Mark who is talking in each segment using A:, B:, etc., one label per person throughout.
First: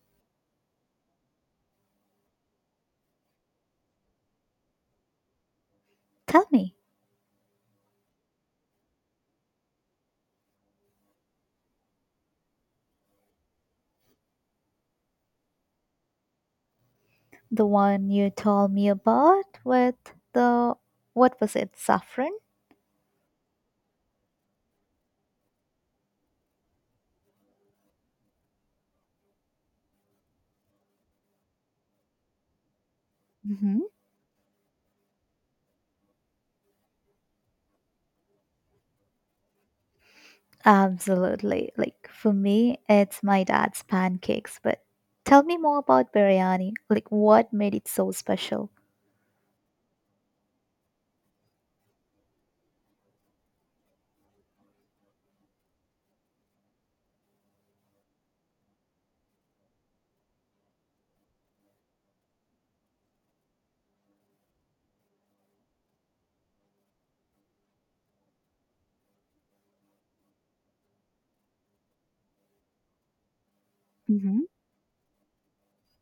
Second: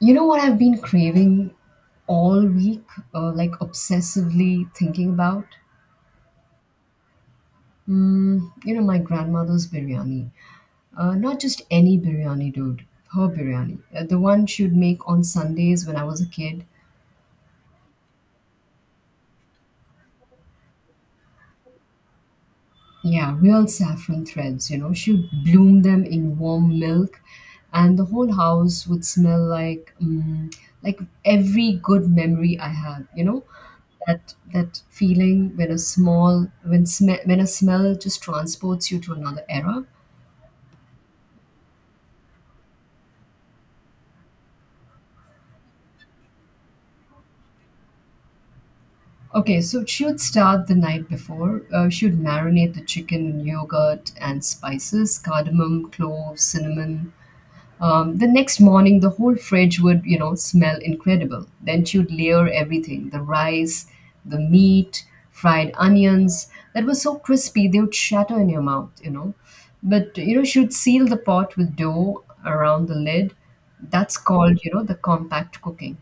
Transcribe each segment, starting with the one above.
A: You know what I've been craving all week, like obsessively thinking about?
B: Tell me,
A: My grandmother's biryani. Not just any biryani, dude. Her biryani. The one she'd make on Sundays when I was a kid.
B: the one you told me about with the what was it, saffron?
A: Yeah, real saffron threads. She would bloom them in warm milk, and the whole house would smell like, like every good memory I had, you know?
B: Hmm.
A: That feeling when a small when sm- when a smell just transports you to another era.
B: Absolutely. Like for me, it's my dad's pancakes. But tell me more about biryani. Like what made it so special?
A: Okay, so should start the night before. Should marinate the chicken in yogurt and spices, cardamom, cloves, cinnamon. The next morning, the whole fridge would smell incredible. Then she would layer everything, the rice, the meat, fried onions that was so crispy they would shatter in your mouth. But, she would seal the pot with dough around the lid. That's
B: Hmm.
A: called the compact cooking.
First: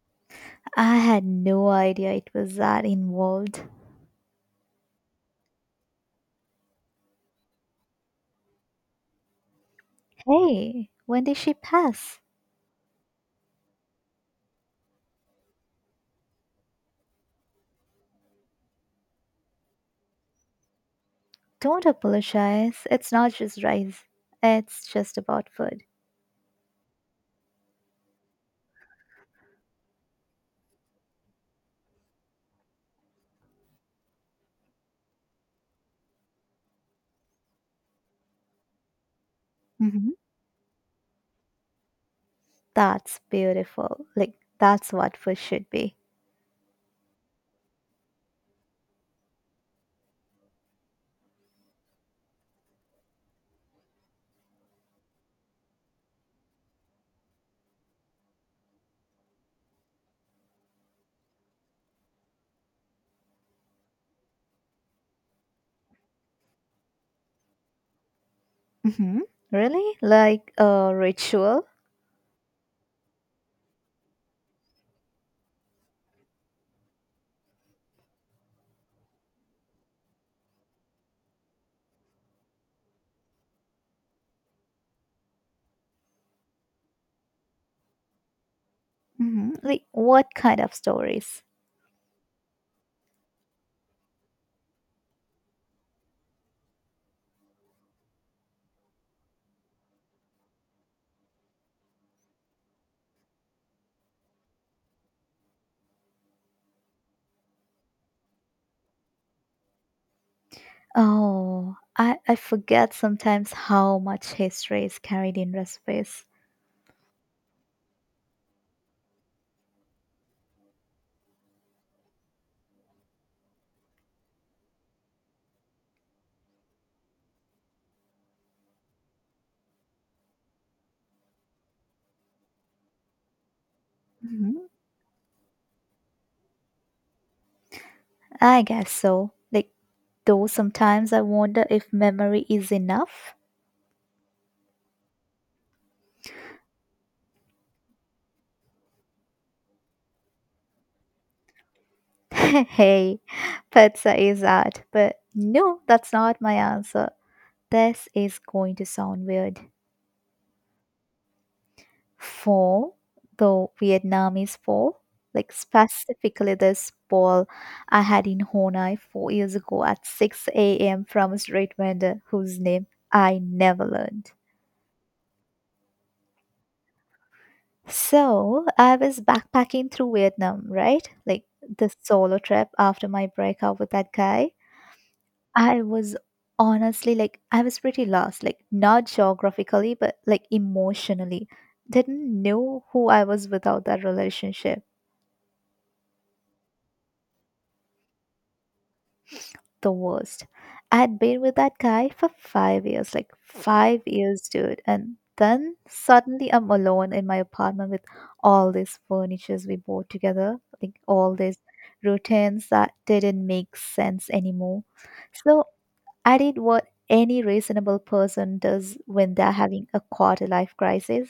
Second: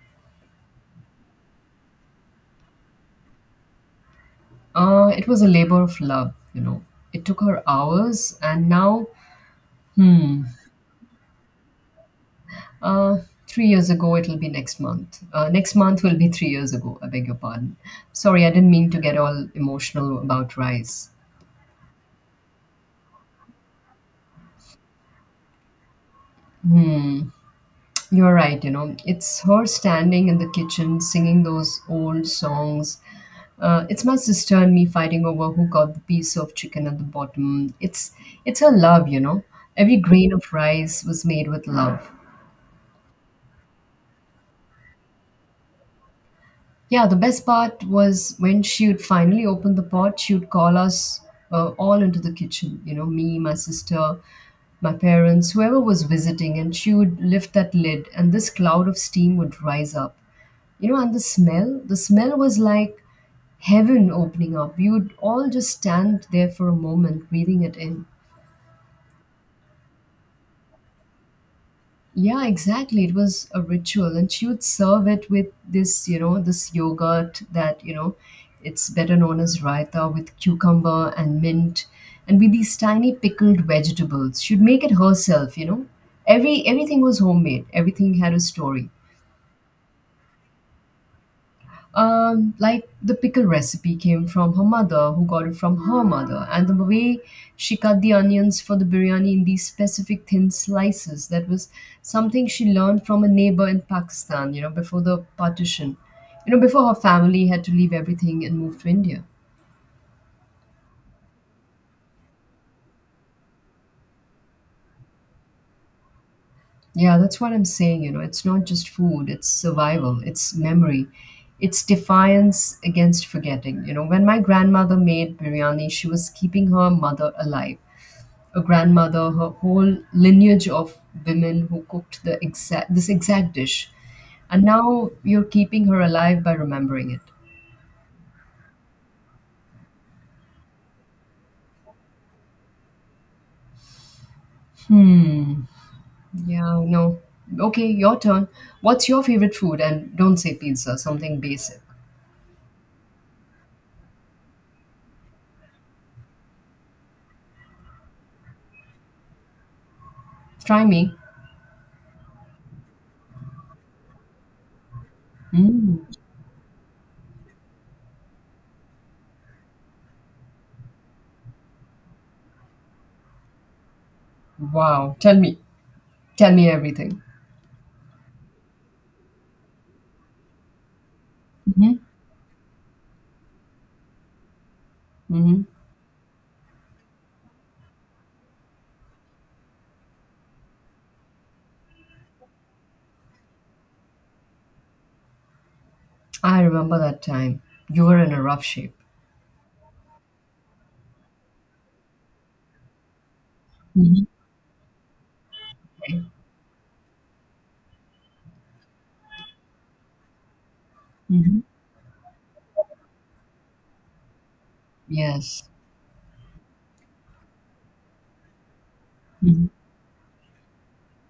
B: I had no idea it was that involved.
A: It was a labor of love. It took her hours, and now, hmm,
B: Hey, when did she pass?
A: Uh, 3 years ago, it'll be next month. Next month will be 3 years ago. I beg your pardon. Sorry, I didn't mean to get all emotional about rice.
B: Don't apologize. It's not just rice. It's just about food.
A: Hmm, you're right. It's her standing in the kitchen singing those old songs. It's my sister and me fighting over who got the piece of chicken at the bottom. It's her love. Every
B: Hmm.
A: grain of rice was made with love.
B: That's beautiful. Like that's what food should be.
A: Yeah, the best part was when she would finally open the pot, she would call us all into the kitchen, me, my sister, my parents, whoever was visiting, and she would lift that lid, and this cloud of steam would rise up. And the smell was like heaven opening up. We would all just stand there for a moment, breathing it in.
B: Hmm. Really? Like a ritual?
A: Yeah, exactly. It was a ritual, and she would serve it with this yogurt that it's better known as raita with cucumber and mint, and with these tiny pickled vegetables. She'd make it herself. Everything was homemade. Everything had a story.
B: Hmm. Like what kind of stories?
A: Like the pickle recipe came from her mother, who got it from her mother, and the way she cut the onions for the biryani in these specific thin slices, that was something she learned from a neighbor in Pakistan, before the partition, before her family had to leave everything and move to India.
B: Oh, I forget sometimes how much history is carried in recipes.
A: Yeah, that's what I'm saying, it's not just food, it's survival, it's memory, it's defiance against forgetting. When my grandmother made biryani, she was keeping her mother alive, a grandmother, her whole lineage of women who cooked the exact this exact dish.
B: Hmm.
A: And now you're keeping her alive by remembering it.
B: I guess so. Like, though sometimes I wonder if memory is enough.
A: Hmm. Yeah, no. Okay, your turn. What's your favorite food? And don't say pizza, something basic.
B: Hey, pizza is art, but no, that's not my answer. This is going to sound weird.
A: Try me.
B: Pho, though Vietnamese pho, like
A: Mm.
B: specifically this bowl I had in Honai 4 years ago at 6 a.m. from a street vendor whose name I never learned.
A: Wow. Tell me. Tell me everything.
B: So I was backpacking through Vietnam, right? Like the
A: Hmm.
B: solo trip after my breakup with that guy.
A: Hmm.
B: I was honestly like, I was pretty lost, like not geographically, but like emotionally. Didn't know who I was without that relationship.
A: I remember that time. You were in a rough shape.
B: The worst. I had been with that guy for 5 years, like five
A: Hmm.
B: years, dude. And then
A: Right?
B: suddenly I'm alone in my apartment with all these furnitures we bought together, like all
A: Hmm.
B: these routines that didn't make sense anymore.
A: Yes.
B: So I did what any reasonable person does when they're
A: Hmm.
B: having a quarter life crisis.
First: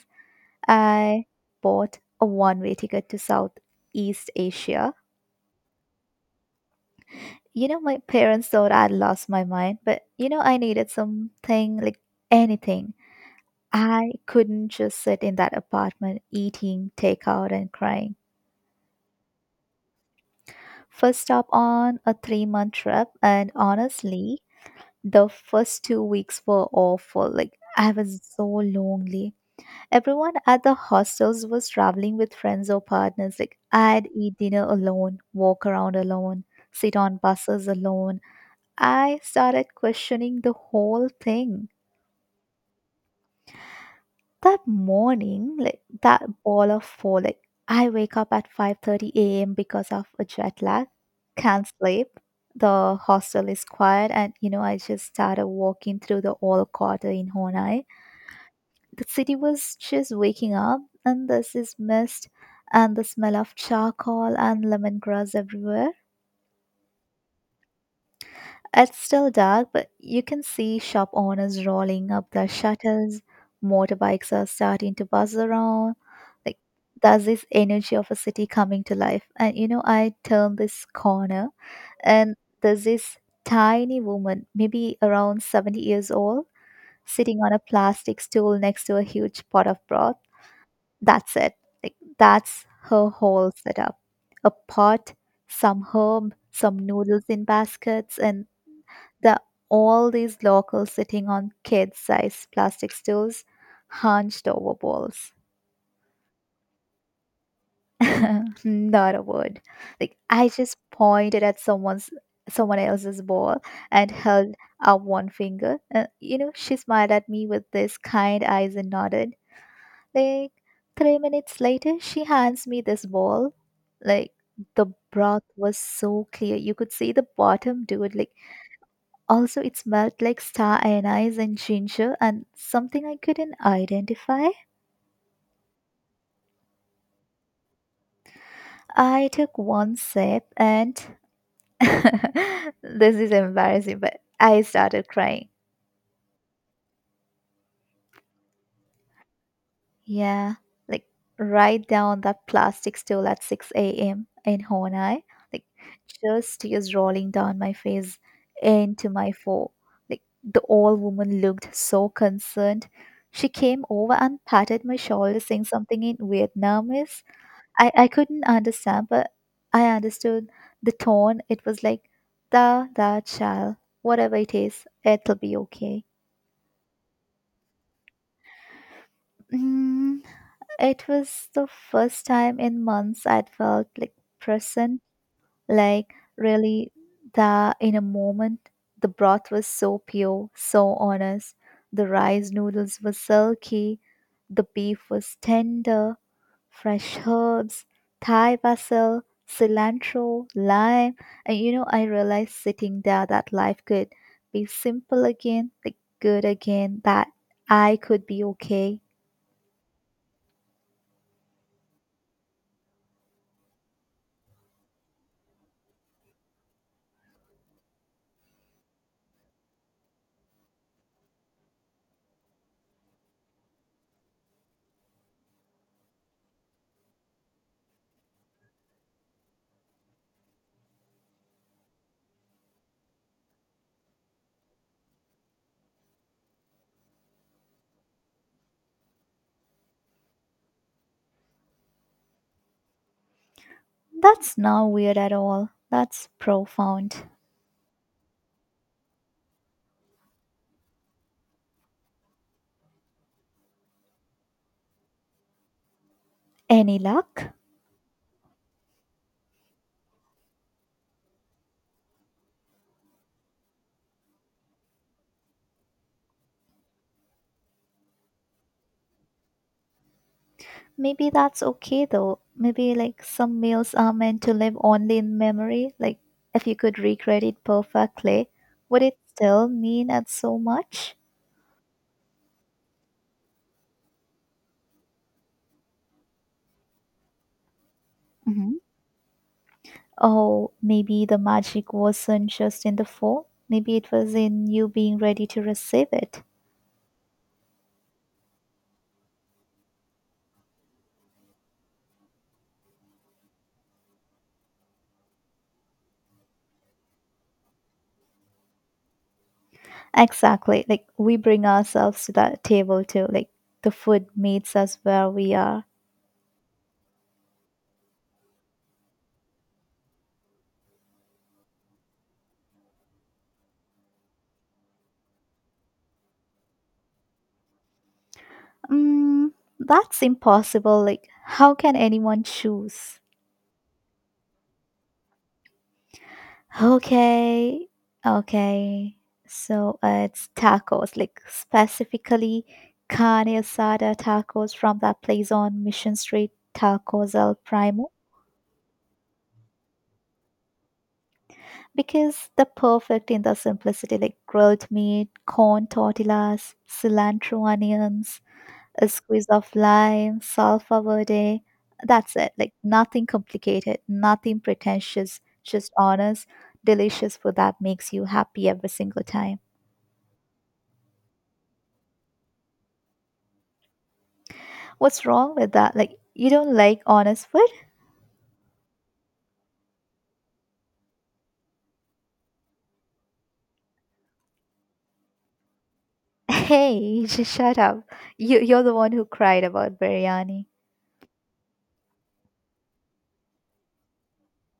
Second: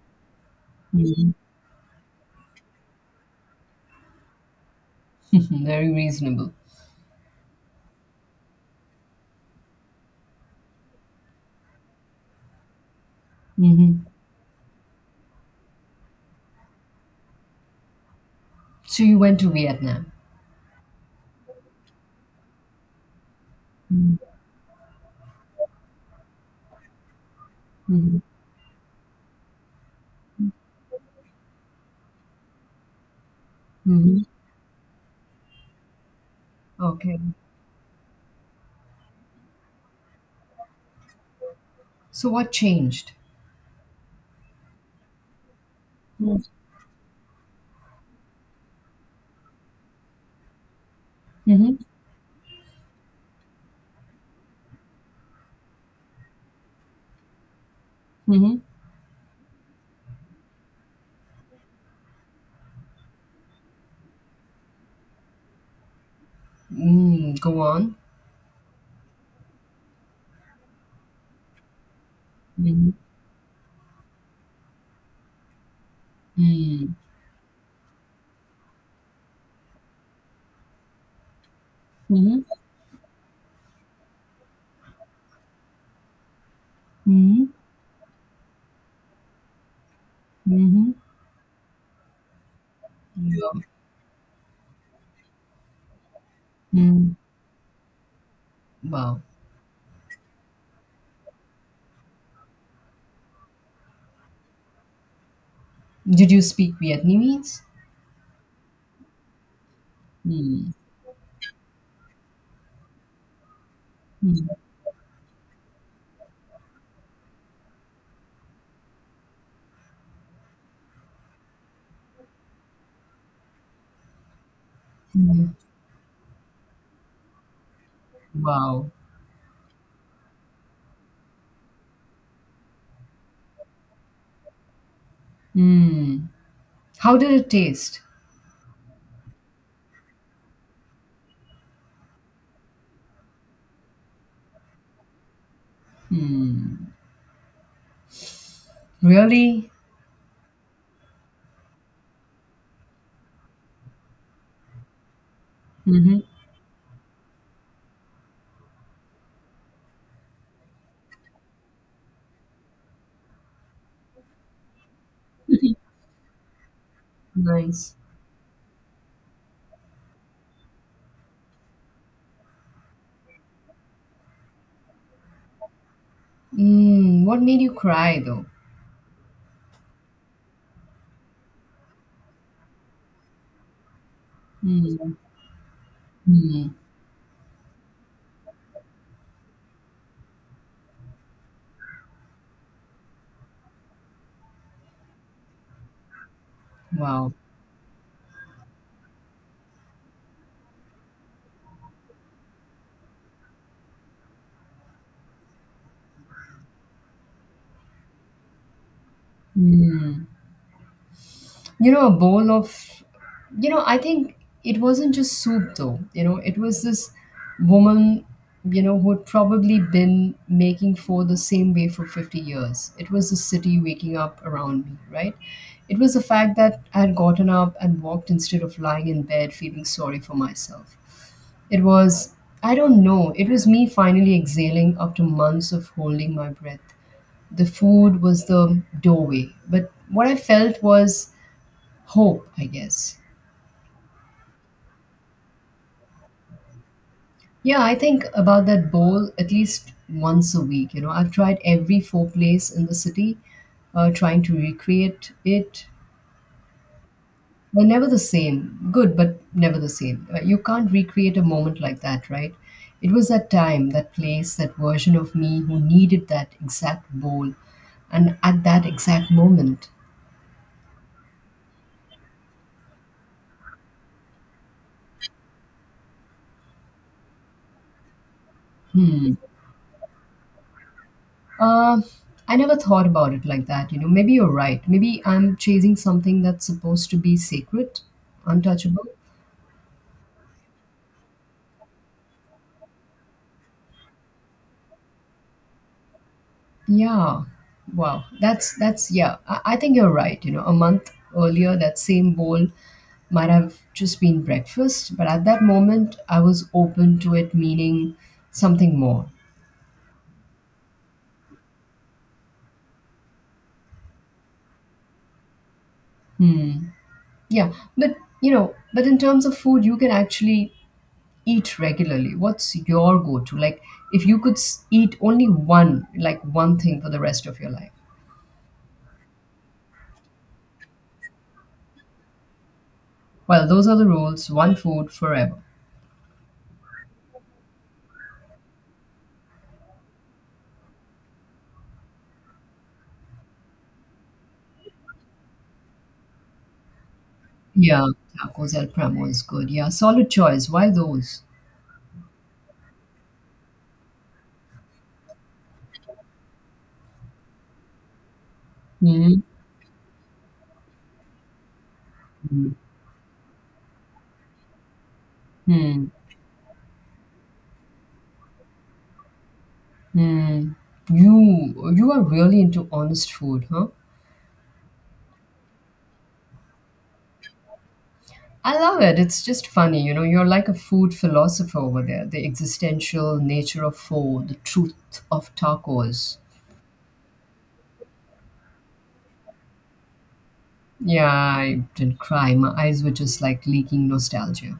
B: I
A: Hmm.
B: bought a one way ticket to Southeast Asia.
A: Very reasonable.
B: You know, my parents thought I'd lost my mind, but you know, I needed something like anything.
A: Mm-hmm.
B: I couldn't just sit in that apartment eating takeout and crying.
A: So you went to Vietnam.
B: First stop on a 3 month trip, and
A: Mm.
B: honestly, the first 2 weeks were awful. Like, I
A: Mhm.
B: was so lonely. Everyone at the hostels was traveling with friends or partners. Like, I'd
A: Mhm.
B: eat dinner alone, walk around alone, sit on
A: Okay.
B: buses alone. I started questioning the whole thing.
A: So what changed?
B: That morning, like that
A: Mm.
B: ball of four, like I wake up at 5:30 a.m. because of a jet lag, can't
A: Mhm.
B: sleep. The hostel is quiet, and you know I just started walking through the old quarter in Honai.
A: Mhm.
B: The city was just waking up, and there's this mist and the smell of charcoal and lemongrass everywhere.
A: Mm, go on.
B: It's still dark, but you can see shop owners rolling up their
A: Mhm.
B: shutters. Motorbikes are starting to buzz around. Like,
A: Mm.
B: there's this energy of a city coming to life. And you know, I turn this corner, and
A: Mhm.
B: there's this tiny woman, maybe around 70 years old, sitting
A: Mhm.
B: on a plastic stool next to a huge pot of broth.
A: Mhm.
B: That's it. Like that's her whole
A: Yeah.
B: setup. A pot, some herb, some
A: Mm.
B: noodles in baskets, and
A: Wow.
B: the all these locals sitting on kid-sized plastic stools, hunched over bowls.
A: Did you speak Vietnamese?
B: Not a word. Like I
A: Mm.
B: just pointed at someone else's ball and
A: Mm.
B: held up one finger. You know, she smiled at me with these kind eyes and nodded. Like 3 minutes later, she hands me this bowl. Like the broth
A: Mm.
B: was so clear. You could see the bottom, dude. Like
A: Wow.
B: also it smelled like star anise and ginger and something I couldn't identify.
A: Mm. How did it taste?
B: I took one sip and this is embarrassing, but I started crying.
A: Really?
B: Yeah, like write down that plastic stool at 6 a.m. in Honai. Like
A: Mm-hmm.
B: just tears rolling down my face into my foe. Like the old woman looked so concerned. She came over and patted my shoulder, saying something in Vietnamese. I,
A: Nice.
B: I couldn't understand, but I understood the tone. It was like, da, da, child, whatever it is, it'll be okay.
A: Mm. What made you cry though?
B: Mm, it was the first time in months I'd felt like present,
A: Mm.
B: like
A: Mm.
B: really that in a moment. The broth was so pure, so honest. The rice noodles were silky. The beef was tender, fresh
A: Wow.
B: herbs, Thai basil, cilantro, lime. And you know, I realized sitting there that life could be simple again, like good again, that I could be okay.
A: Mm. you know a bowl of you know I think it wasn't just soup though. It was this woman who'd probably been making pho the same way for 50 years. It was the city waking up around me, right? It was the fact that I had gotten up and walked instead of lying in bed feeling sorry for myself. It was, I don't know, it was me finally exhaling after months of holding my breath. The food was the doorway, but what I felt was hope, I guess.
B: That's not weird at all. That's profound.
A: Yeah, I think about that bowl at least once a week. I've tried every four place in the city, trying to recreate it.
B: Any luck?
A: They're never the same. Good, but never the same. You can't recreate a moment like that, right? It was that time, that place, that version of me who needed that exact bowl, and at that exact moment.
B: Maybe that's okay though. Maybe like some meals are meant to live only in memory. Like if you could recreate it perfectly, would it
A: Hmm.
B: still mean as so much?
A: Uh, I never thought about it like that. Maybe you're right. Maybe I'm chasing something that's supposed to be sacred,
B: Hmm.
A: untouchable.
B: Oh, maybe the magic wasn't just in the form. Maybe it was in you being ready to receive it.
A: Yeah. Wow. That's yeah. I think you're right. A month earlier, that same bowl might have just been breakfast, but at that moment, I was open to it meaning something more.
B: Exactly. Like we bring ourselves to that table too. Like the food meets us where we are.
A: Hmm. Yeah. But in terms of food, you can actually eat regularly, what's your go-to? Like, if you could eat only one, like one thing for the rest of your life.
B: Mm, that's impossible. Like, how can anyone choose?
A: Well, those are the rules. One food forever.
B: Okay, okay. So it's tacos, like specifically carne asada tacos from that place on Mission Street, Tacos El
A: Yeah,
B: Primo,
A: tacos El Pramo is good. Yeah, solid choice. Why those?
B: because they're perfect in their simplicity, like grilled meat, corn tortillas, cilantro onions, a
A: Hmm.
B: squeeze of lime, salsa verde. That's it. Like nothing complicated, nothing pretentious, just
A: Hmm.
B: honest, delicious food that makes you happy every single time.
A: Hmm. You are really into honest food, huh?
B: What's wrong with that? Like you don't like honest food?
A: I love it. It's just funny, you know. You're like a food philosopher over there. The existential nature of food, the truth of tacos.
B: Hey, just shut up. You're the one who cried about biryani.
A: Yeah, I did cry. My eyes were just like leaking nostalgia.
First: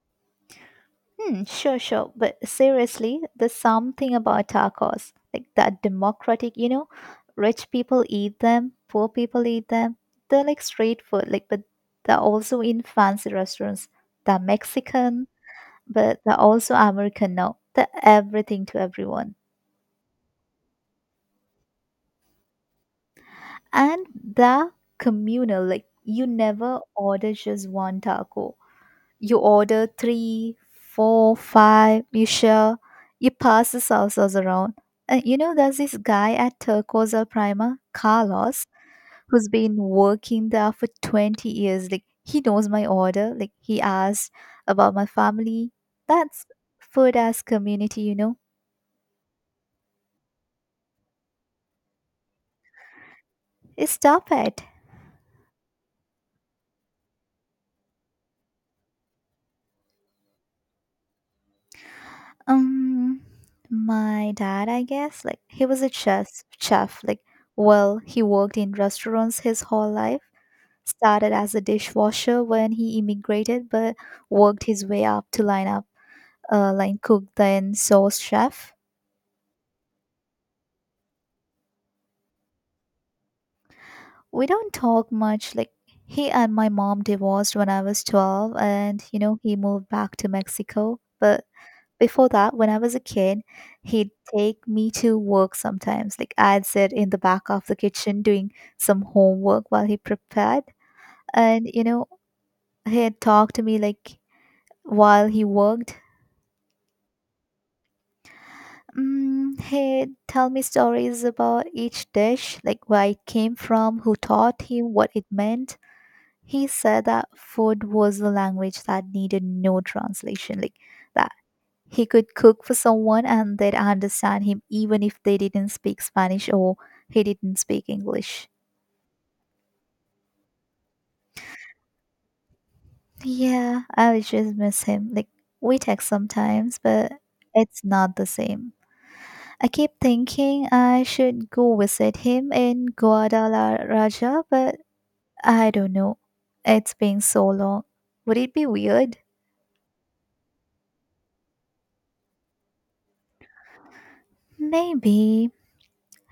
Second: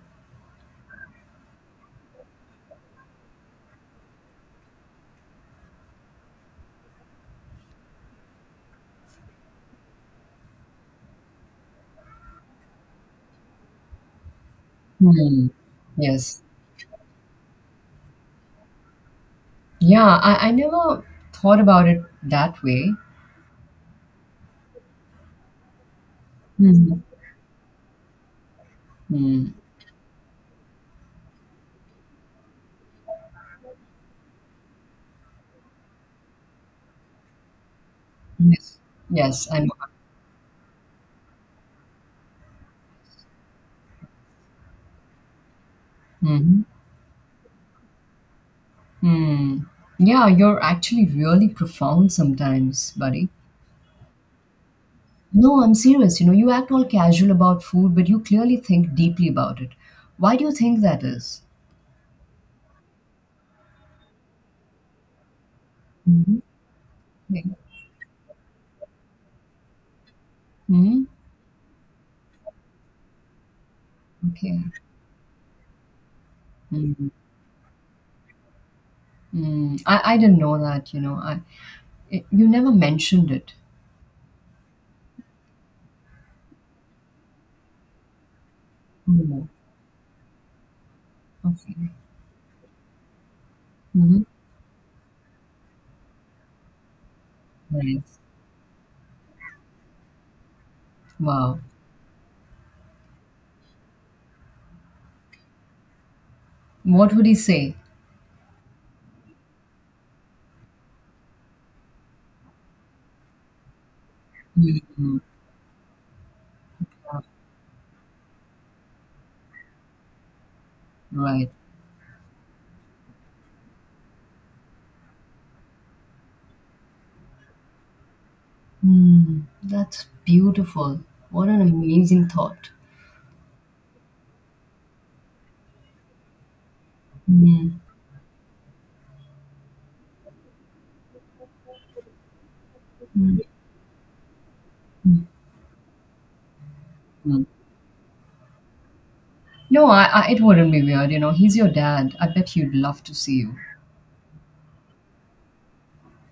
B: Hmm, sure, sure. But seriously, there's something about tacos. Like that democratic, you know, rich people eat them, poor people eat them. They're like street food, like but they're also in fancy restaurants. They're Mexican,
A: Hmm.
B: but they're
A: Yes.
B: also American now. They're everything to everyone.
A: Yeah, I never thought about it that way.
B: And they're communal, like you never
A: Mhm.
B: order just one taco. You
A: Hmm.
B: order three, four, five, you share, you pass the salsas around. And you know, there's this guy at Turcos El Prima, Carlos,
A: Yes. Yes,
B: who's
A: I know.
B: been working there for 20 years. Like, he knows my order. Like, he asked about my family. That's
A: Hmm.
B: food as community, you know.
A: Hmm. Yeah, you're actually really profound sometimes, buddy.
B: Stop it.
A: No, I'm serious. You act all casual about food, but you clearly think deeply about it. Why do you think that is?
B: Um, my dad, I guess, like, he was a
A: Mhm.
B: chef. Like,
A: Okay.
B: well, he worked in restaurants his whole life.
A: Hmm.
B: Started as a dishwasher when he immigrated, but
A: Okay.
B: worked his way up to line
A: Mm-hmm.
B: cook, then sous chef.
A: Mm. I didn't know that. You never mentioned it.
B: We don't talk much. Like he and my mom divorced when I was 12, and you know
A: Mm,
B: he moved back to Mexico. But
A: okay.
B: before that, when I was a kid, he'd
A: Mhm.
B: take me to work sometimes. Like I'd sit in the back of the
A: Nice.
B: kitchen doing some homework while he prepared,
A: Wow.
B: and you know he'd talk to me like while he worked.
A: What would he say?
B: Mm, he tell me stories about each dish, like where it came from, who taught him, what
A: Mhm.
B: it meant. He said
A: Yeah,
B: that food was a language that needed no translation, like that
A: right.
B: he could cook for someone and they'd understand him even if they didn't speak Spanish or he didn't speak English.
A: Mm, that's beautiful. What an amazing thought.
B: Yeah, I would just miss him. Like we text sometimes, but
A: Mm,
B: it's not the same. I keep thinking I should go visit him in
A: mm,
B: Guadalajara, but
A: mm,
B: I don't know. It's been
A: mm.
B: so long. Would it be weird?
A: No, it wouldn't be weird. He's your dad. I bet he'd love to see you.
B: Maybe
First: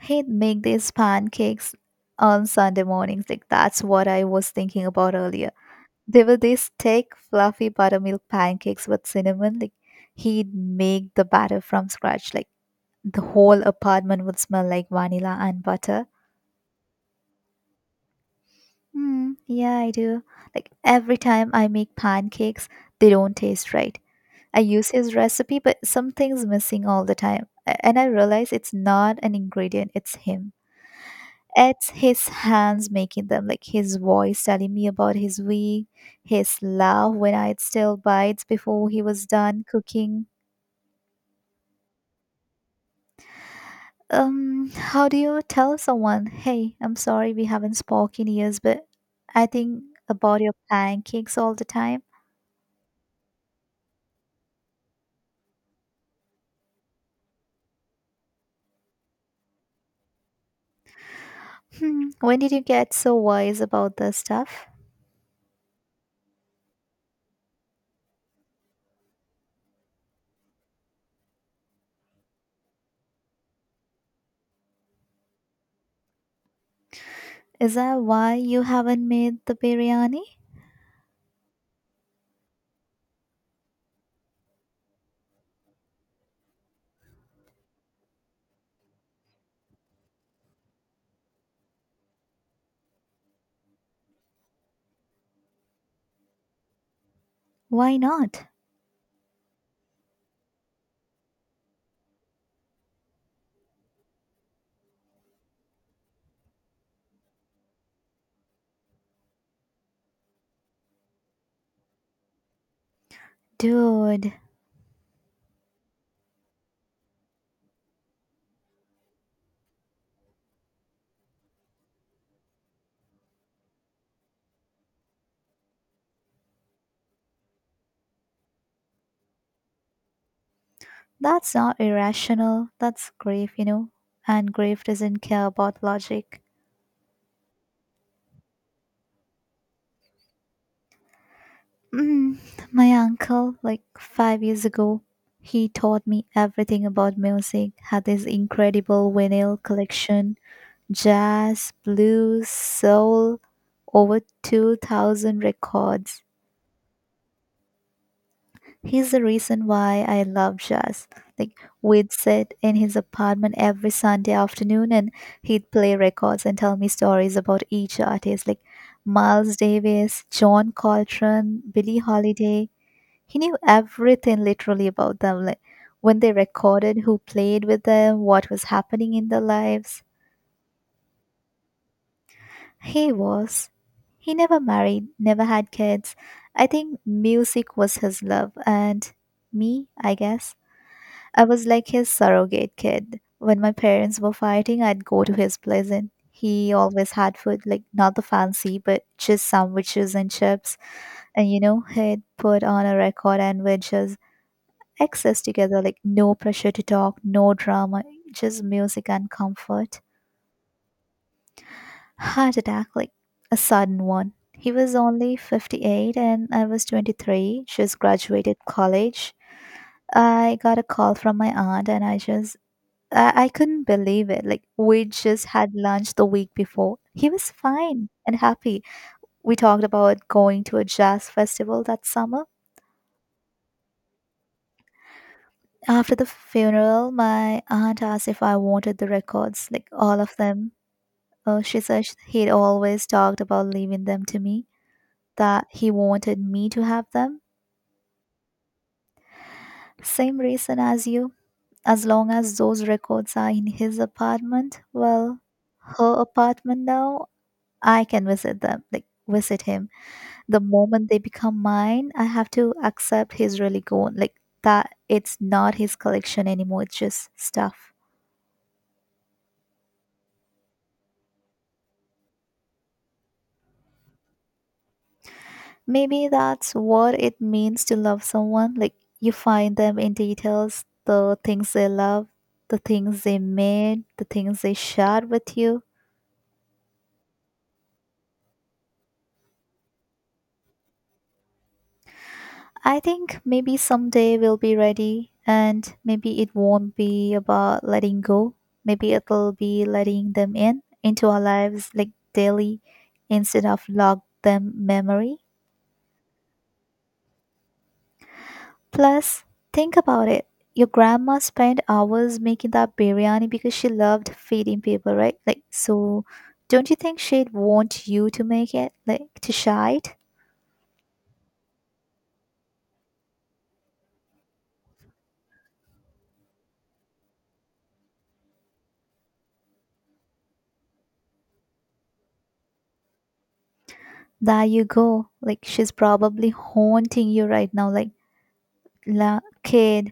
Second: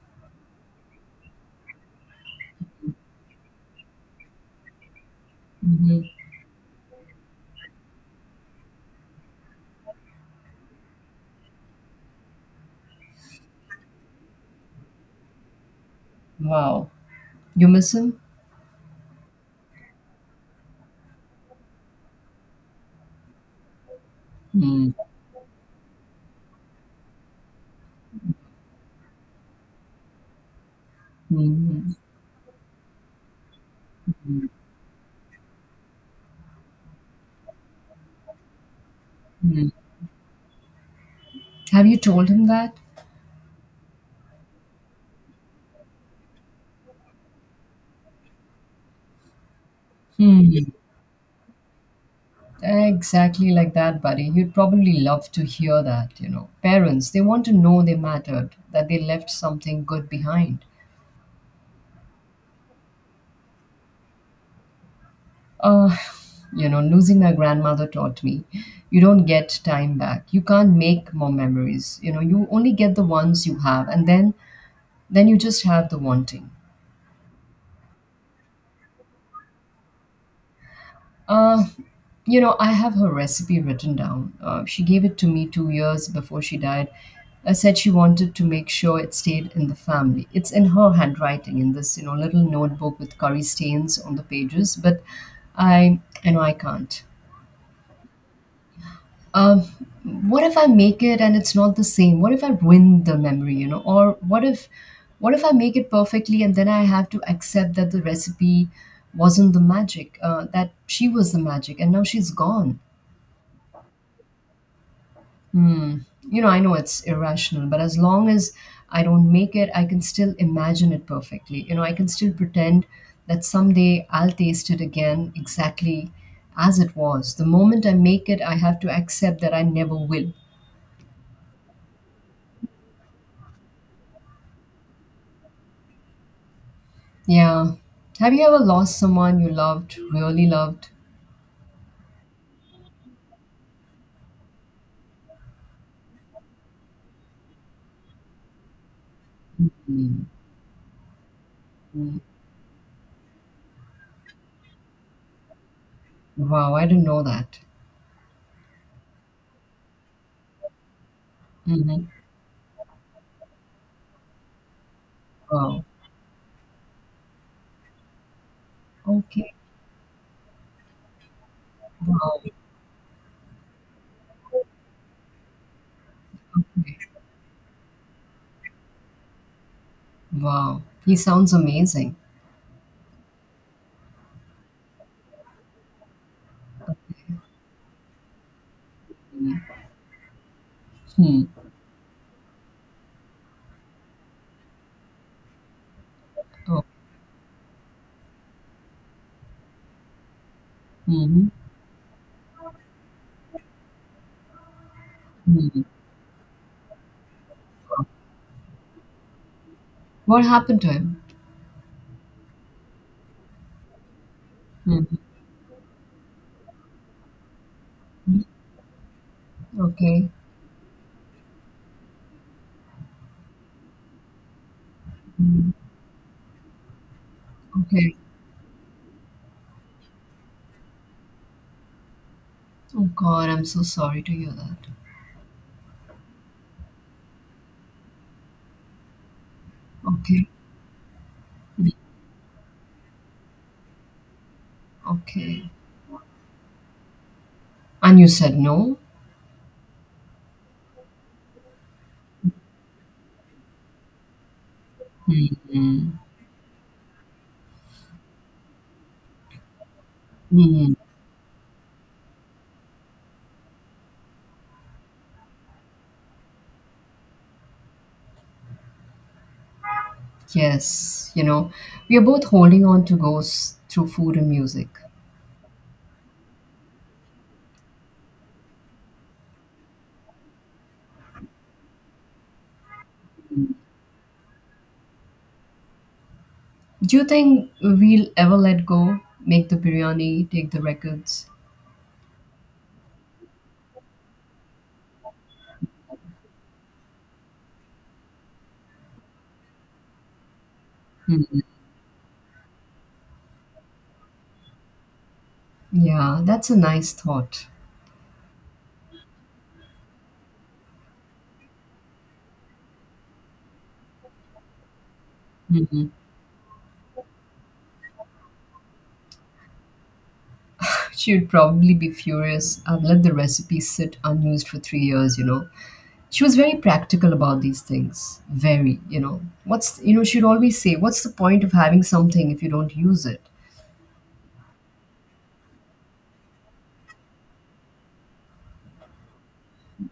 B: he'd make these pancakes on Sunday mornings. Like that's what I was thinking about earlier.
A: Mhm.
B: They were these thick, fluffy buttermilk pancakes with cinnamon. Like he'd make the batter from scratch. Like the whole apartment would smell like vanilla and butter.
A: Wow. You miss him?
B: Hmm. Yeah, I do. Like every time I make pancakes, they don't taste right. I use
A: Mm,
B: his recipe, but something's missing all the time. And I realize it's not an ingredient, it's him. It's
A: mm,
B: his hands making them, like his voice
A: mm,
B: telling me about his week, his laugh when I still bites before he was done
A: mm.
B: cooking.
A: Have you told him that?
B: How do you tell someone, hey, I'm sorry we haven't spoken years, but I think about your
A: Hmm.
B: pancakes all the time?
A: Exactly like that, buddy. You'd probably love to hear that. Parents, they want to know they mattered, that they left something good behind.
B: Hmm, when did you get so wise about this stuff?
A: Uh, Losing my grandmother taught me you don't get time back. You can't make more memories. You only get the ones you have, and then you just have the wanting.
B: Is that why you haven't made the biryani?
A: Uh, I have her recipe written down. She gave it to me 2 years before she died. I said she wanted to make sure it stayed in the family. It's in her handwriting in this little notebook with curry stains on the pages. But I know I can't.
B: Why not?
A: Um, what if I make it and it's not the same? What if I ruin the memory? Or what if I make it perfectly and then I have to accept that the recipe wasn't the magic, that she was the magic, and now she's gone.
B: Dude,
A: Hmm. I know it's irrational, but as long as I don't make it, I can still imagine it perfectly. I can still pretend that someday I'll taste it again exactly as it was. The moment I make it, I have to accept that I never will.
B: that's not irrational. That's grave, you know. And grave doesn't care about logic.
A: Yeah. Have you ever lost someone you loved, really loved?
B: Mm, my uncle, like 5 years ago, he taught me everything about music, had this incredible vinyl
A: Mm,
B: collection jazz,
A: mm.
B: blues, soul, over 2,000 records.
A: Wow, I didn't know that.
B: He's the reason why I love jazz. Like
A: Hmm.
B: we'd sit in his apartment every Sunday afternoon and he'd
A: Wow.
B: play records and tell me stories about each artist like
A: Okay.
B: Miles Davis, John Coltrane, Billie
A: Wow.
B: Holiday. He knew everything literally about them, like when they
A: Okay.
B: recorded, who played with them, what was happening in their lives.
A: Wow. He sounds amazing.
B: He was. He never married, never had kids. I think music was his love and me, I guess.
A: Hmm.
B: I was like his surrogate kid. When my parents were fighting, I'd go to his place and he
A: Oh.
B: always had food, like not the fancy, but just sandwiches and chips.
A: Mm-hmm.
B: And you know, he'd put on a record and we'd just access
A: Hmm.
B: together, like no pressure to talk, no drama, just music and comfort.
A: What happened to him?
B: Heart attack, like a sudden one. He was
A: Mhm.
B: only 58 and I was 23, just graduated college.
A: Okay.
B: I got a call from my aunt and I just I couldn't believe it. Like, we just
A: Mm.
B: had lunch the week before. He was fine
A: Okay.
B: and happy. We talked about going to a jazz festival that summer.
A: Oh God, I'm so sorry to hear that.
B: After the funeral, my aunt asked if I wanted the records, like all of
A: Okay.
B: them. She
A: Mm.
B: said he'd always talked about leaving them to me, that
A: Okay.
B: he wanted me to have them.
A: And you said no?
B: Same reason as you. As long as those records are in his apartment, well, her
A: Mm.
B: apartment now, I can visit them, like visit him. The
A: Mm.
B: moment they become mine, I have to accept he's really gone. Like that, it's not his collection anymore. It's just stuff.
A: Yes. We are both holding on to ghosts through food and music.
B: Maybe that's what it means to love someone. Like you find them in details, the things they love, the things they made, the things they shared with you.
A: Do you think we'll ever let go? Make the biryani, take the records?
B: I think maybe someday we'll be ready, and maybe it won't be about letting go. Maybe it'll be letting them in into our
A: Mm.
B: lives like daily instead of log them memory.
A: Yeah, that's a nice thought.
B: Plus, think about it. Your grandma spent hours making that biryani because she loved feeding people, right? Like
A: Mhm.
B: so don't you think she'd want you to make it? Like to share it?
A: She would probably be furious. I've let the recipe sit unused for three years. She was very practical about these things, very you know what's you know She'd always say, what's the point of having something if you don't use it?
B: There you go. Like she's probably haunting you right now, like la kid.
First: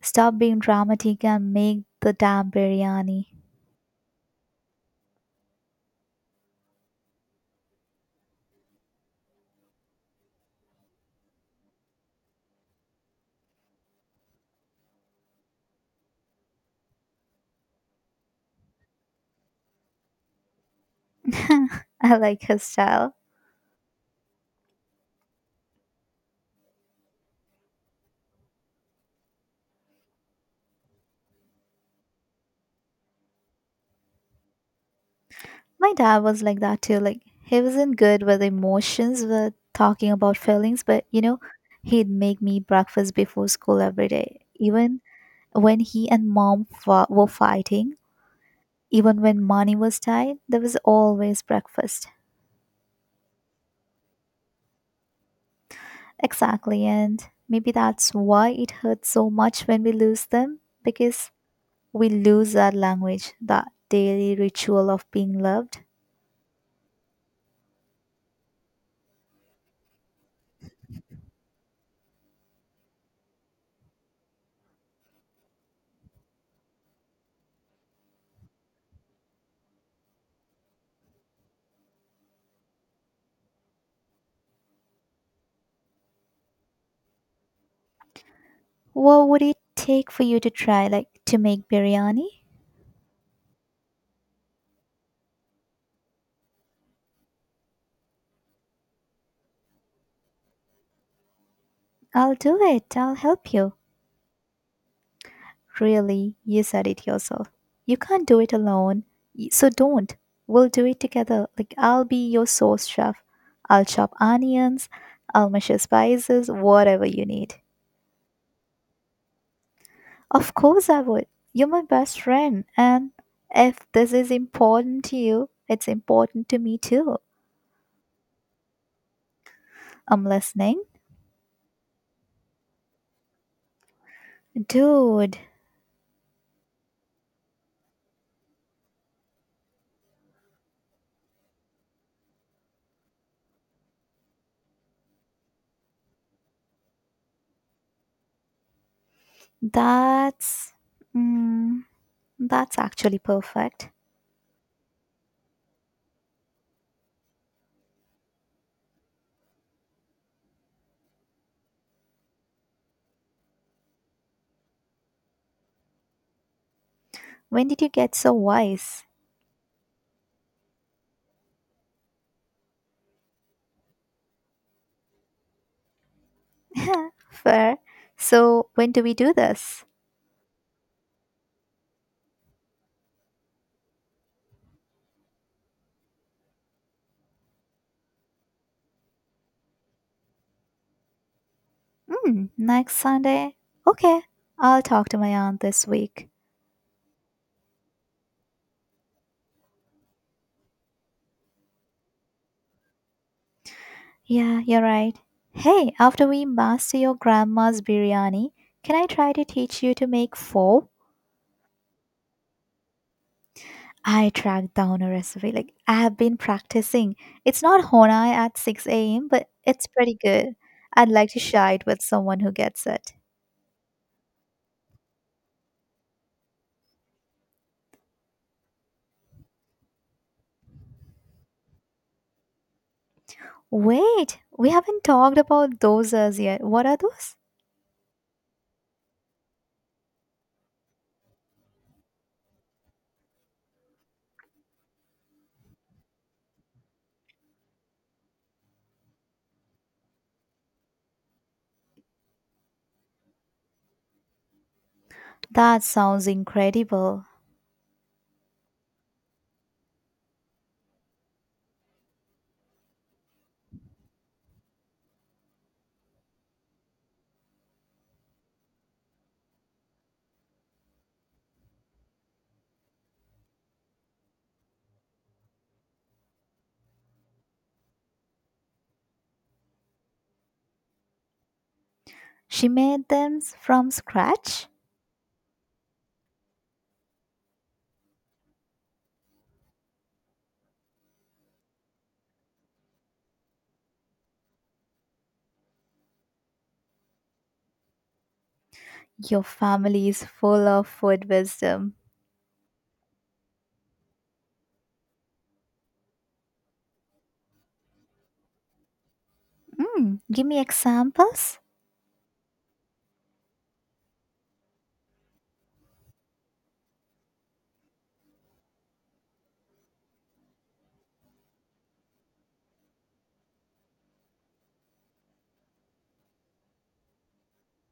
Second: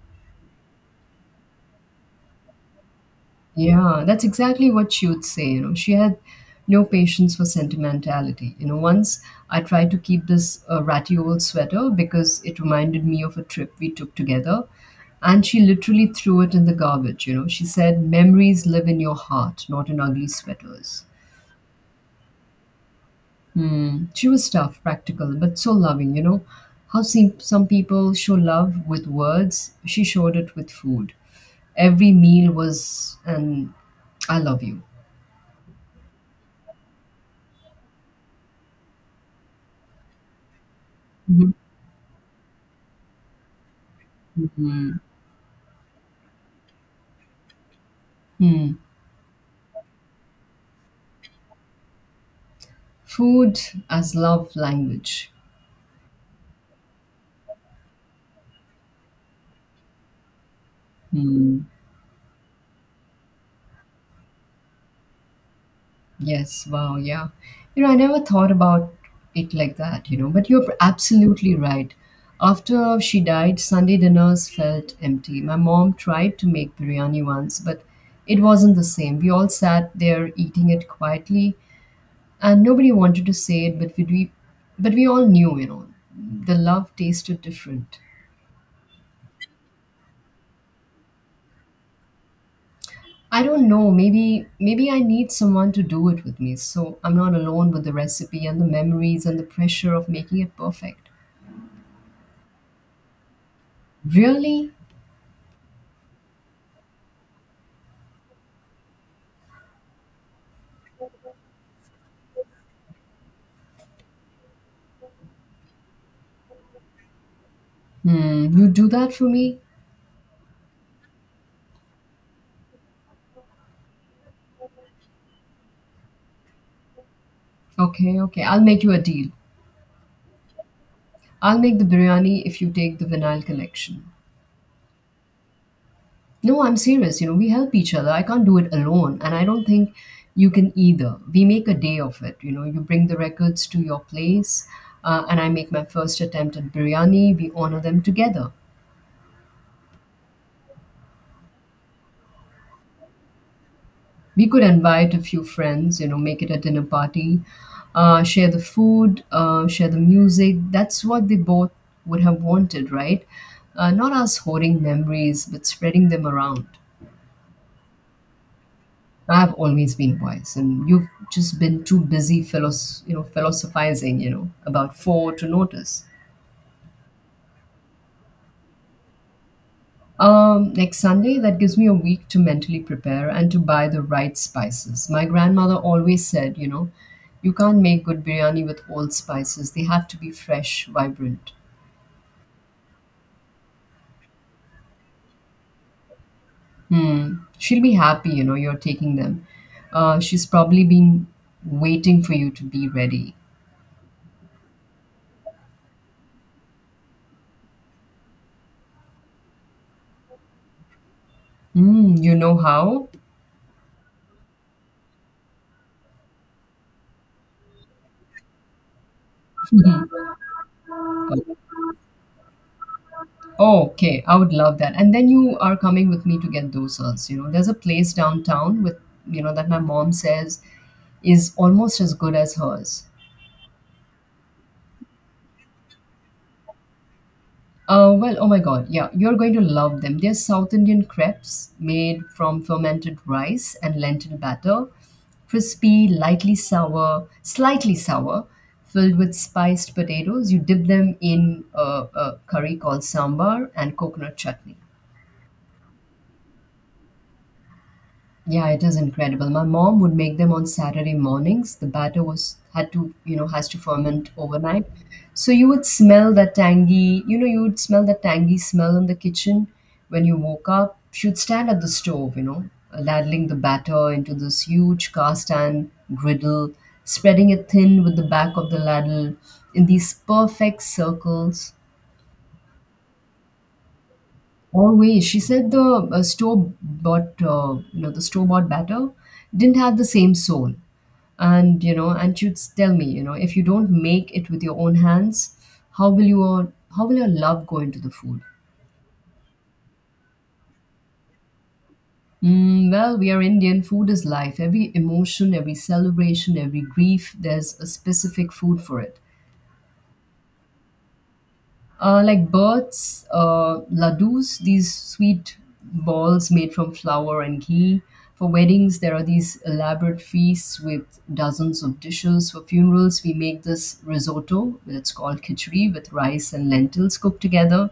B: Stop being dramatic and make the damn biryani.
A: Yeah, that's exactly what she would say. She had no patience for sentimentality. Once I tried to keep this ratty old sweater because it reminded me of a trip we took together, and she literally threw it in the garbage. She said memories live in your heart, not in ugly sweaters.
B: I like his style.
A: Hmm. She was tough, practical, but so loving. How seem some people show love with words, she showed it with food. Every meal was an I love you.
B: My dad was like that too. Like he wasn't good with emotions, with talking about feelings, but you know,
A: Mhm.
B: he'd make me breakfast before school every day.
A: Mhm.
B: Even when he and mom were fighting,
A: Hmm.
B: even when money was tight, there was always breakfast.
A: Food as love language.
B: Exactly, and maybe that's why it hurts so much when we lose them because
A: Hmm.
B: we lose that language, that daily ritual of being loved.
A: Yes, wow, yeah. I never thought about it like that, but you're absolutely right. After she died, Sunday dinners felt empty. My mom tried to make biryani once, but it wasn't the same. We all sat there eating it quietly, and nobody wanted to say it, but we all knew, the love tasted different.
B: What would it take for you to try, like to make biryani?
A: I don't know, maybe I need someone to do it with me, so I'm not alone with the recipe and the memories and the pressure of making it perfect.
B: I'll do it. I'll help you.
A: Really?
B: Really, you said it yourself. You can't do it alone. So don't. We'll do it together. Like, I'll be your sauce chef. I'll chop onions. I'll measure spices, whatever you need.
A: You do that for me?
B: Of course, I would. You're my best friend. And if this is important to you, it's important to me too.
A: Okay, okay. I'll make you a deal.
B: I'm listening.
A: I'll make the biryani if you take the vinyl collection.
B: Dude,
A: No, I'm serious. You know, we help each other. I can't do it alone, and I don't think you can either. We make a day of it. You know, you bring the records to your place, and I make my first attempt at biryani. We honor them together.
B: that's mm, that's actually perfect.
A: We could invite a few friends, you know, make it a dinner party, share the food, share the music. That's what they both would have wanted, right? Not us hoarding memories, but spreading them around.
B: When did you get so wise?
A: I've always been wise, and you've just been too busy, philosophizing, about four to notice.
B: Fair. So when do we do this?
A: Next Sunday, that gives me a week to mentally prepare and to buy the right spices. My grandmother always said, you know, you can't make good biryani with old spices. They have to be fresh, vibrant.
B: Hmm. Next Sunday. Okay, I'll talk to my aunt this week.
A: Hmm. She'll be happy, you know, you're taking them. She's probably been waiting for you to be ready.
B: Yeah, you're right. Hey, after we master your grandma's biryani, can I try to teach you to make pho?
A: Hmm. You know how?
B: I tracked down a recipe. Like I have been practicing. It's not Honai at 6 a.m., but it's pretty good. I'd like to share it with someone who gets it.
A: Oh, okay, I would love that. And then you are coming with me to get dosas. You know, there's a place downtown that my mom says is almost as good as hers.
B: Wait, we haven't talked about dosas yet. What are those?
A: Well, oh my God, yeah, you're going to love them. They're South Indian crepes made from fermented rice and lentil batter, crispy, lightly sour, slightly sour, filled with spiced potatoes. You dip them in a curry called sambar and coconut chutney.
B: That sounds incredible.
A: Yeah, it is incredible. My mom would make them on Saturday mornings. The batter was had to, you know, has to ferment overnight. So you would smell that you would smell that tangy smell in the kitchen when you woke up. She would stand at the stove, you know, ladling the batter into this huge cast iron griddle, spreading it thin with the back of the ladle in these perfect circles.
B: She made them from scratch?
A: Always, she said the store bought, you know, the store bought batter didn't have the same soul. And, you know, and she'd tell me, you know, if you don't make it with your own hands, how will your love go into the food?
B: Your family is full of food wisdom.
A: Mm, well, we are Indian. Food is life. Every emotion, every celebration, every grief, there's a specific food for it.
B: Mm, give me examples.
A: Like birds, ladoos, these sweet balls made from flour and ghee. For weddings, there are these elaborate feasts with dozens of dishes. For funerals, we make this risotto, it's called khichdi, with rice and lentils cooked together.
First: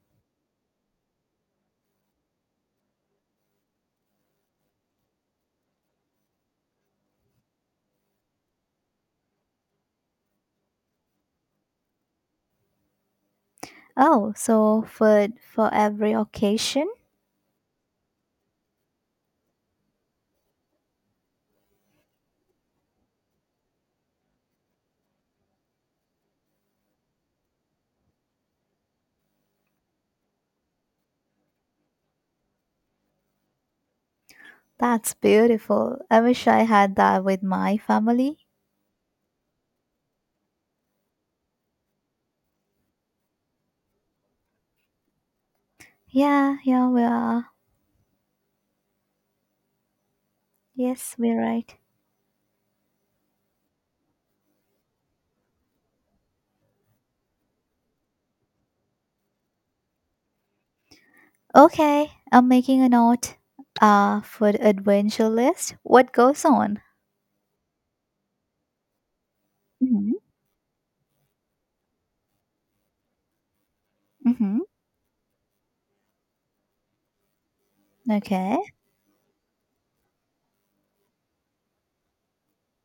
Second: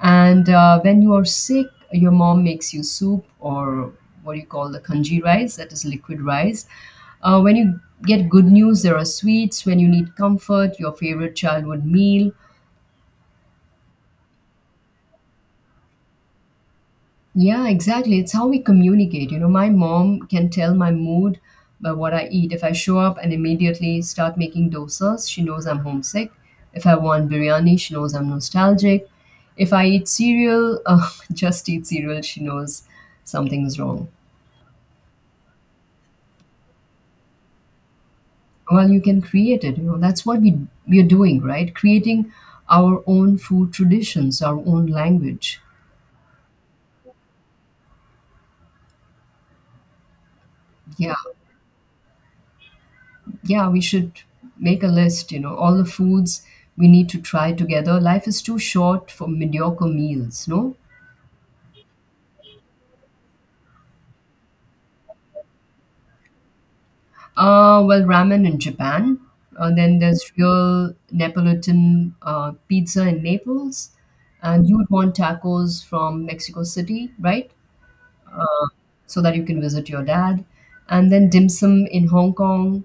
A: And when you are sick, your mom makes you soup or what do you call the kanji rice, that is liquid rice. When you get good news, there are sweets. When you need comfort, your favorite childhood meal.
B: Oh, so food for every occasion?
A: Yeah, exactly. It's how we communicate. You know, my mom can tell my mood by what I eat. If I show up and immediately start making dosas, she knows I'm homesick. If I want biryani, she knows I'm nostalgic. If I eat cereal, just eat cereal, she knows something's wrong.
B: That's beautiful. I wish I had that with my family.
A: Well, you can create it. You know, that's what we're doing, right? Creating our own food traditions, our own language.
B: Yeah, yeah, we are.
A: Yeah,
B: Yes, we're right.
A: yeah, we should make a list, you know, all the foods we need to try together. Life is too short for mediocre meals, no?
B: Okay, I'm making a note for the adventure list. What goes on?
A: Well, ramen in Japan. Then
B: Mm-hmm.
A: there's real Neapolitan pizza in Naples.
B: Mm-hmm.
A: And you would want tacos from Mexico City, right?
B: Okay.
A: So that you can visit your dad. And then dim sum in Hong Kong.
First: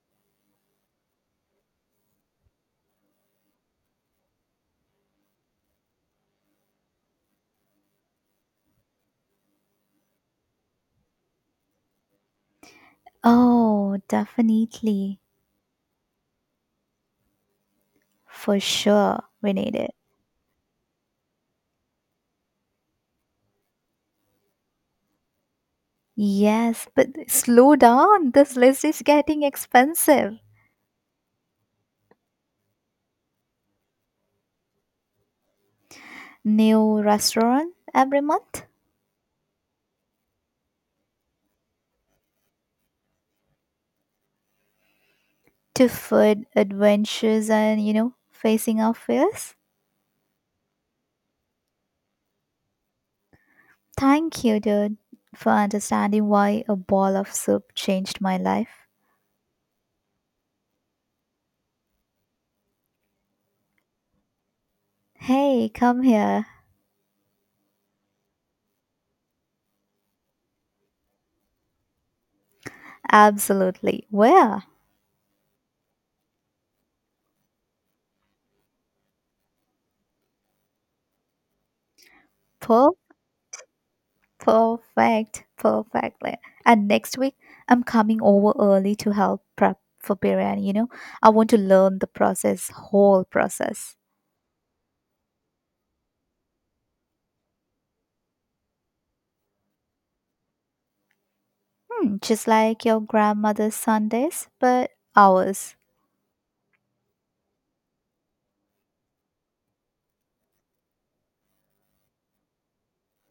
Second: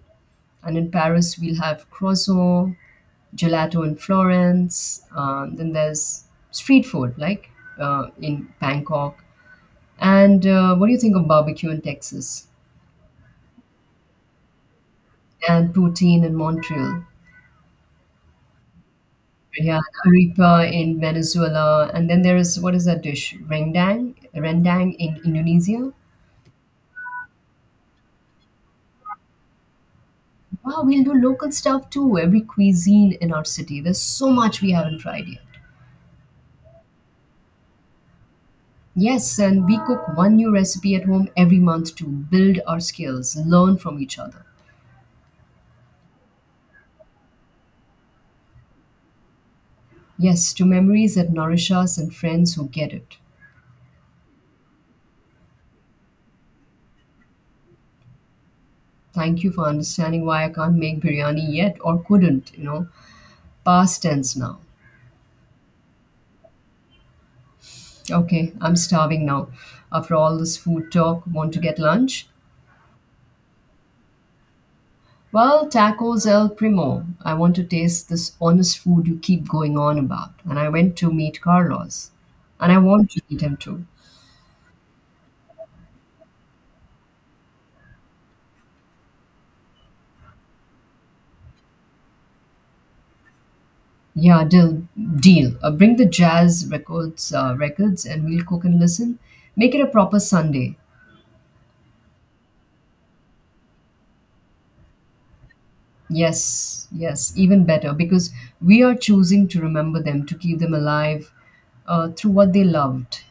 A: And in Paris, we'll have croissant gelato in Florence. Then there's street food, like in Bangkok. And what do you think of barbecue in Texas
B: Oh, definitely.
A: and poutine in Montreal?
B: For sure, we need
A: Yeah,
B: it.
A: arepa in Venezuela. And then there is, what is that dish? Rendang? Rendang in Indonesia.
B: Yes, but slow down. This list is getting expensive.
A: Wow, we'll do local stuff too. Every cuisine in our city. There's so much we haven't tried yet.
B: New restaurant every month
A: Yes, and we cook one new recipe at home every month to build our skills, learn from each other.
B: to food adventures and, you know, facing our fears.
A: Yes, to memories that nourish us and friends who get it.
B: Thank you, dude, for understanding why a ball of soup changed my life.
A: Thank you for understanding why I can't make biryani yet or couldn't, you know. Past tense now.
B: Hey, come here.
A: Okay, I'm starving now. After all this food talk, want to get lunch?
B: Absolutely. Where?
A: Well, tacos el primo. I want to taste this honest food you keep going on about. And I went to meet Carlos. And I
B: Per-
A: want to meet him too.
B: Perfect. Perfectly. And next week, I'm coming over early to help prep for biryani, you know? I want to learn the process, whole process.
A: Yeah, deal. Deal. Bring the records, and we'll cook and listen. Make it a proper Sunday.
B: Hmm, just like your grandmother's Sundays, but ours.
A: Yes, yes, even better because we are choosing to remember them, to keep them alive through what they loved.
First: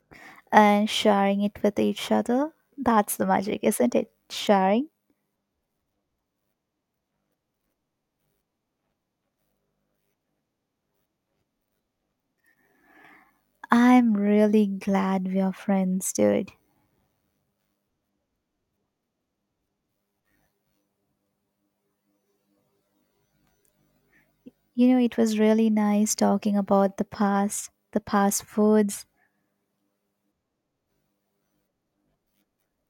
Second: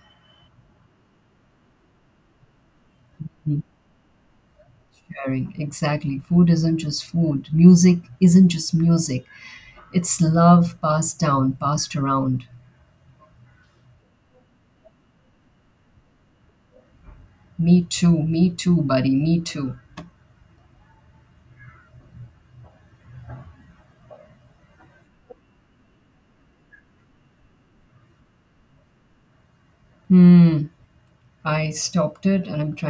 B: And sharing it with each other. That's the magic,
A: And
B: isn't it? Sharing,
A: sharing, exactly. Food isn't just food, music isn't just music. It's love passed down, passed around.
B: I'm really glad we are friends, dude.
A: Me too, buddy, me too.
B: You know, it was really nice talking about the past foods,
A: Hmm, I stopped it and I'm trying.